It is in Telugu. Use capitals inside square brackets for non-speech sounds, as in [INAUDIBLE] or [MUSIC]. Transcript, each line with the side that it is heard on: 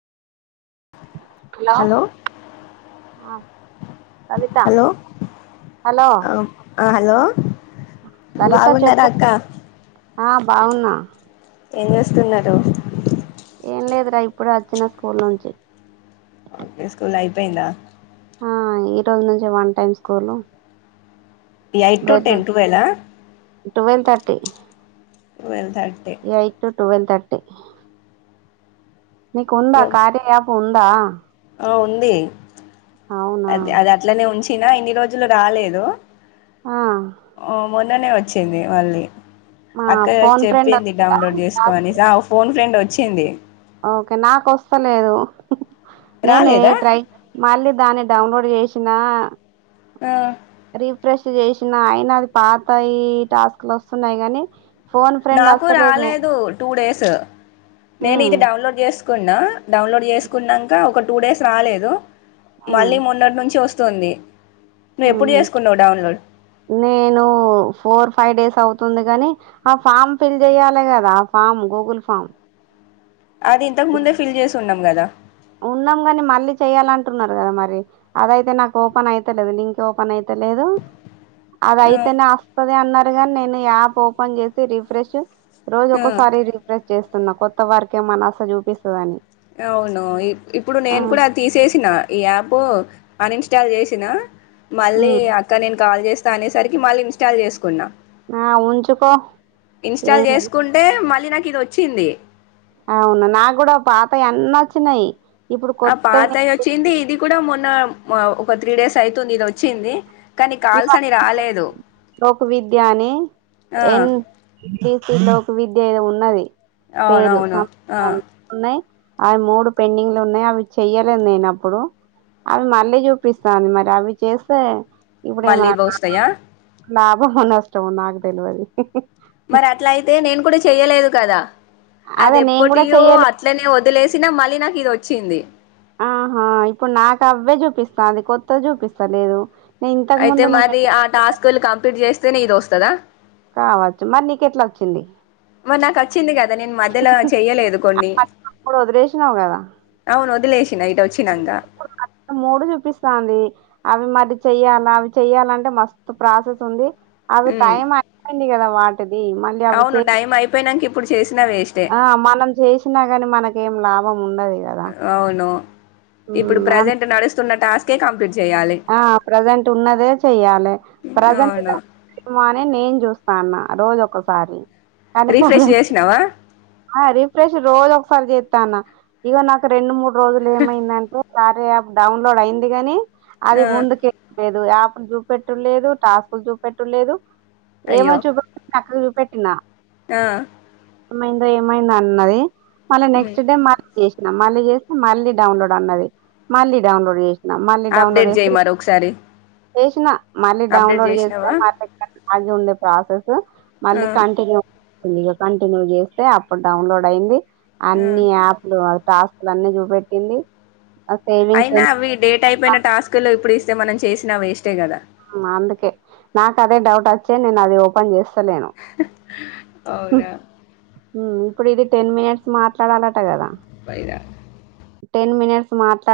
right: హలో కవితా
left: హలో
right: హలో
left: అ హలో
right: లలిత
left: వాగున్న రా
right: చెప్పు
left: అక్క
right: ఆ బావున్నా
left: ఏచేస్తున్నారు
right: యేనలేదురా ఇప్పుడే అచ్చిన స్కూల్ నుంచి
left: అప్పుడే స్కూలైపోయిందా
right: ఆ ఈ రోజు నుంచి one time school
left: eight to ten టువేలా
right: టువెల్ తర్టీ
left: వెల్ కరంటే
right: టువెల్ తర్టీ నీకుందా కార్య యాప్ ఉంన్ సా
left: ఆ ఉంది
right: అవునా
left: అది అది అట్లనే ఉంచిన ఇన్ని రోజు రోజులు రాలేదు
right: ఆ
left: అ మన్ అందనే వచ్చింది మళ్ళీ
right: మా
left: అక్క
right: ఫోన్ ఫ్రెండ్
left: చెప్పింది డౌన్లోడ్ చేసుకో అని ఫోన్ ఫ్రెండ్ వ వచ్చింది
right: ఓకే నాకు ఒస్తలేదు నేను
left: రాలేదా
right: ట్రై మళ్ళీ దాన్ని డౌన్లోడ్ చేసినా
left: ఆ
right: రిఫ్రెష్ చేసిన ఆయన అది పాతయి టాస్క్ లు వస్తున్నాయి కాని
left: నాకు రాలేదు టూ డేస్ నేను
right: హ్మ్.
left: ఇది డౌన్లోడ్ చేసుకున్నా డౌన్లోడ్ చేసుకున్నంక ఒక టూ డేస్ రాలేదు మళ్ళీ మొన్నటి నుంచి వస్ వస్తుంది నువ్వు
right: అ
left: ఎప్పుడు చేసుకున్నావు డౌన్లోడ్
right: నేను ఫోర్ ఫైవ్ డేస్ అవు తుంది కాని ఆ ఫామ్ ఫిల్ చెయాలి కదా ఆ ఫామ్ గూగుల్ ఫామ్
left: అది ఇంతకు ముందే ఫిల్ చేసి ఉన్నాం కదా
right: ఉన్నాం కాని మళ్ళీ చెయాలంటున్నారు కదా మరి, అదయితే నాకు ఓపెన్ అయితేలేదు లింక్ ఓపెన్ అయితేలేదు.
left: ఆ,
right: అదియితేనే అస్తుది అన్నార్ ముందుగానే నేను యాప్ ఓపెన్ చేసి రిఫ్రెష్ రోజు
left: ఆ,
right: ఒక్కొసారి రిఫ్రె చేస్తున్నా కొత్త వారికేమనాస చూపిస్తుందని
left: ఒ ఇప్పుడు నేను కూడా తీసేసిన ఈ యాప్ అనిన్స్టాల్ చేసినా మళ్ళీ
right: హ్మ్.
left: అక్క నేను కాల్ చేసి త అనేసరికి
right: ఆ! ఉంచుకో.
left: ఇన్స్టాల్
right: ఏం గాదు.
left: చేసుకుంటే మళ్ళీ న ఇది వచ్చింది
right: అవును నాకు కూడా పాత ఎన్న వచ్చినాయి
left: ఆ పాతాయ వచ్చింది ఇది కూడా మొన్ ఒక త్రీ డేస్ అయితుంది ఇది వచ్చింది కానీ
right: ఈ
left: కాల్స్ అని రాలేదు
right: లోక్ విద్యా అని ఎన్ డీసీ లోక్ విద్య ఏదో ఉన్నది పేరు
left: అవునవును
right: సం
left: ఆ
right: ఉన్నాయి అవి మూడు పెండింగ్లు ఉన్నాయి. అవి చెయ్యలేదు నేన్ అప్పుడు, అవి మళ్ళీ చూపిస్తాంది మరి అవి చేస్తే
left: మళ్ళీ వోస్తాయా
right: లాభము నష్టము నాకు తెలివది
left: మరి అట్ల అయితే నేను కూడా చెయ్యలేదు కద
right: అదే
left: అది
right: నేను కూడా
left: ఎప్పటివో
right: చెయ్యలే
left: అట్లనే వదిలేసి చిన మళ్ళీ నాకు ఇది వచ్చింది
right: ఆహా ఇప్పుడు నాకు అవ్వే చూపిస్తా అది కొత్తది చూపిస్తా లేదు
left: అయితే మాది ఆ టాస్కు కంప్లీట్ చేస్ తేనె ఈ దోస్తదా
right: కావచ్చు మరి నీకెట్లా వచ్చింది
left: మరి నాకు వచ్చింది కదా, నేను మధ్యలో చెయ్యలేదు కొన్ని
right: అప్పుడు వదిలేసినావు కదా
left: అవును వదిలేసి [UNINTELLIGIBLE]
right: మూడు చూపిస్తుంది అవి మరి చెయ్యాలా అవి చెయ్యాలంటే మస్తు ప్రాసెస్ ఉంది అవి
left: ఉమ్
right: టైం అంటే డి కదా వాట్
left: అవును టైమ్ అయిపోయినాంక ఇప్ పుడు చేసి
right: ఆ మనం చేసినా కాని మనకి ఏం లాభం ఉండదు కదా
left: అవును ఇప్పుడు
right: ఉమ్ అన్-
left: ప్రజెంట్ నడుస్ తున్న టాస్కే కంప్లీట్ చేయాలి
right: ఆ ప్రజెంట్ ఉన్నదే చెయ్యాలి ప్రజెంట్
left: అవును
right: [UNINTELLIGIBLE] అని నేను చూస్ స్తాన్న రోజు ఒకసారి కానీ ప్రజెంట్
left: రిఫ్రెష్ చేసినావా
right: ఆ రిఫ్రెష్ రోజు ఒకసారి చేత్తాన్న ఇగ నాకు రెండు మూడు రోజులు ఏమైందనుకో కార్య యాప్ డౌన్లోడ్ అయింది గాని
left: ఆ
right: అది ముందుకే ఎక్స్‌పేర్ యాపులు చూపెట్లేదు టాస్కులు చూపెట్టలేదు ఏమో
left: అయ్యో
right: చూపకు చక్కగ చూ పెట్టినా
left: ఆ
right: మై ఏమైందన్నది మళ్ళ
left: ఉమ్
right: నెక్స్ట్ డే మాకు చే మళ్ళీ చేస్తే మళ్లీ డౌన్లోడ్ అన్నది మళ్లీ డౌన్లోడ్ చే
left: అప్డేట్ చేయి మరి ఒకసారి
right: చేసినా మళ్ళీ
left: అప్డేట్
right: డౌన్లోడ్ చేస్తే
left: చేసినావా
right: మల్లెక్క అయి ఉండే ప్రాసెస్ స్
left: ఆ
right: మళ్ళీ కంటిన్యూ [UNINTELLIGIBLE] ఇగ కంటిన్యూ తే అప్పుడ్ డౌన్లోడ్ అయింది.
left: ఆ
right: అన్ని యాప్లు టాస్క్ లు అన్ని చూపెట్టింది ఆ సేవింగ్స్
left: అయినా
right: ఎంత
left: అవి డేట్
right: పెడతాం,
left: అయిపోయిన టాస్క్లు ఇప్పుడు ఇస్ అయితే మనం చేసిన వేస్టే కదా
right: ఆ అందుకే నాకదే డౌట్ అచ్చే నేన్ అది ఓపెన్ చేస్
left: అవునా
right: మ్ ఇప్పుడు ఇది టెన్ మినిట్స్ మాట్లాడాలట కదా
left: పైనా
right: టెన్ మినిట్స్ మాట్లాడ్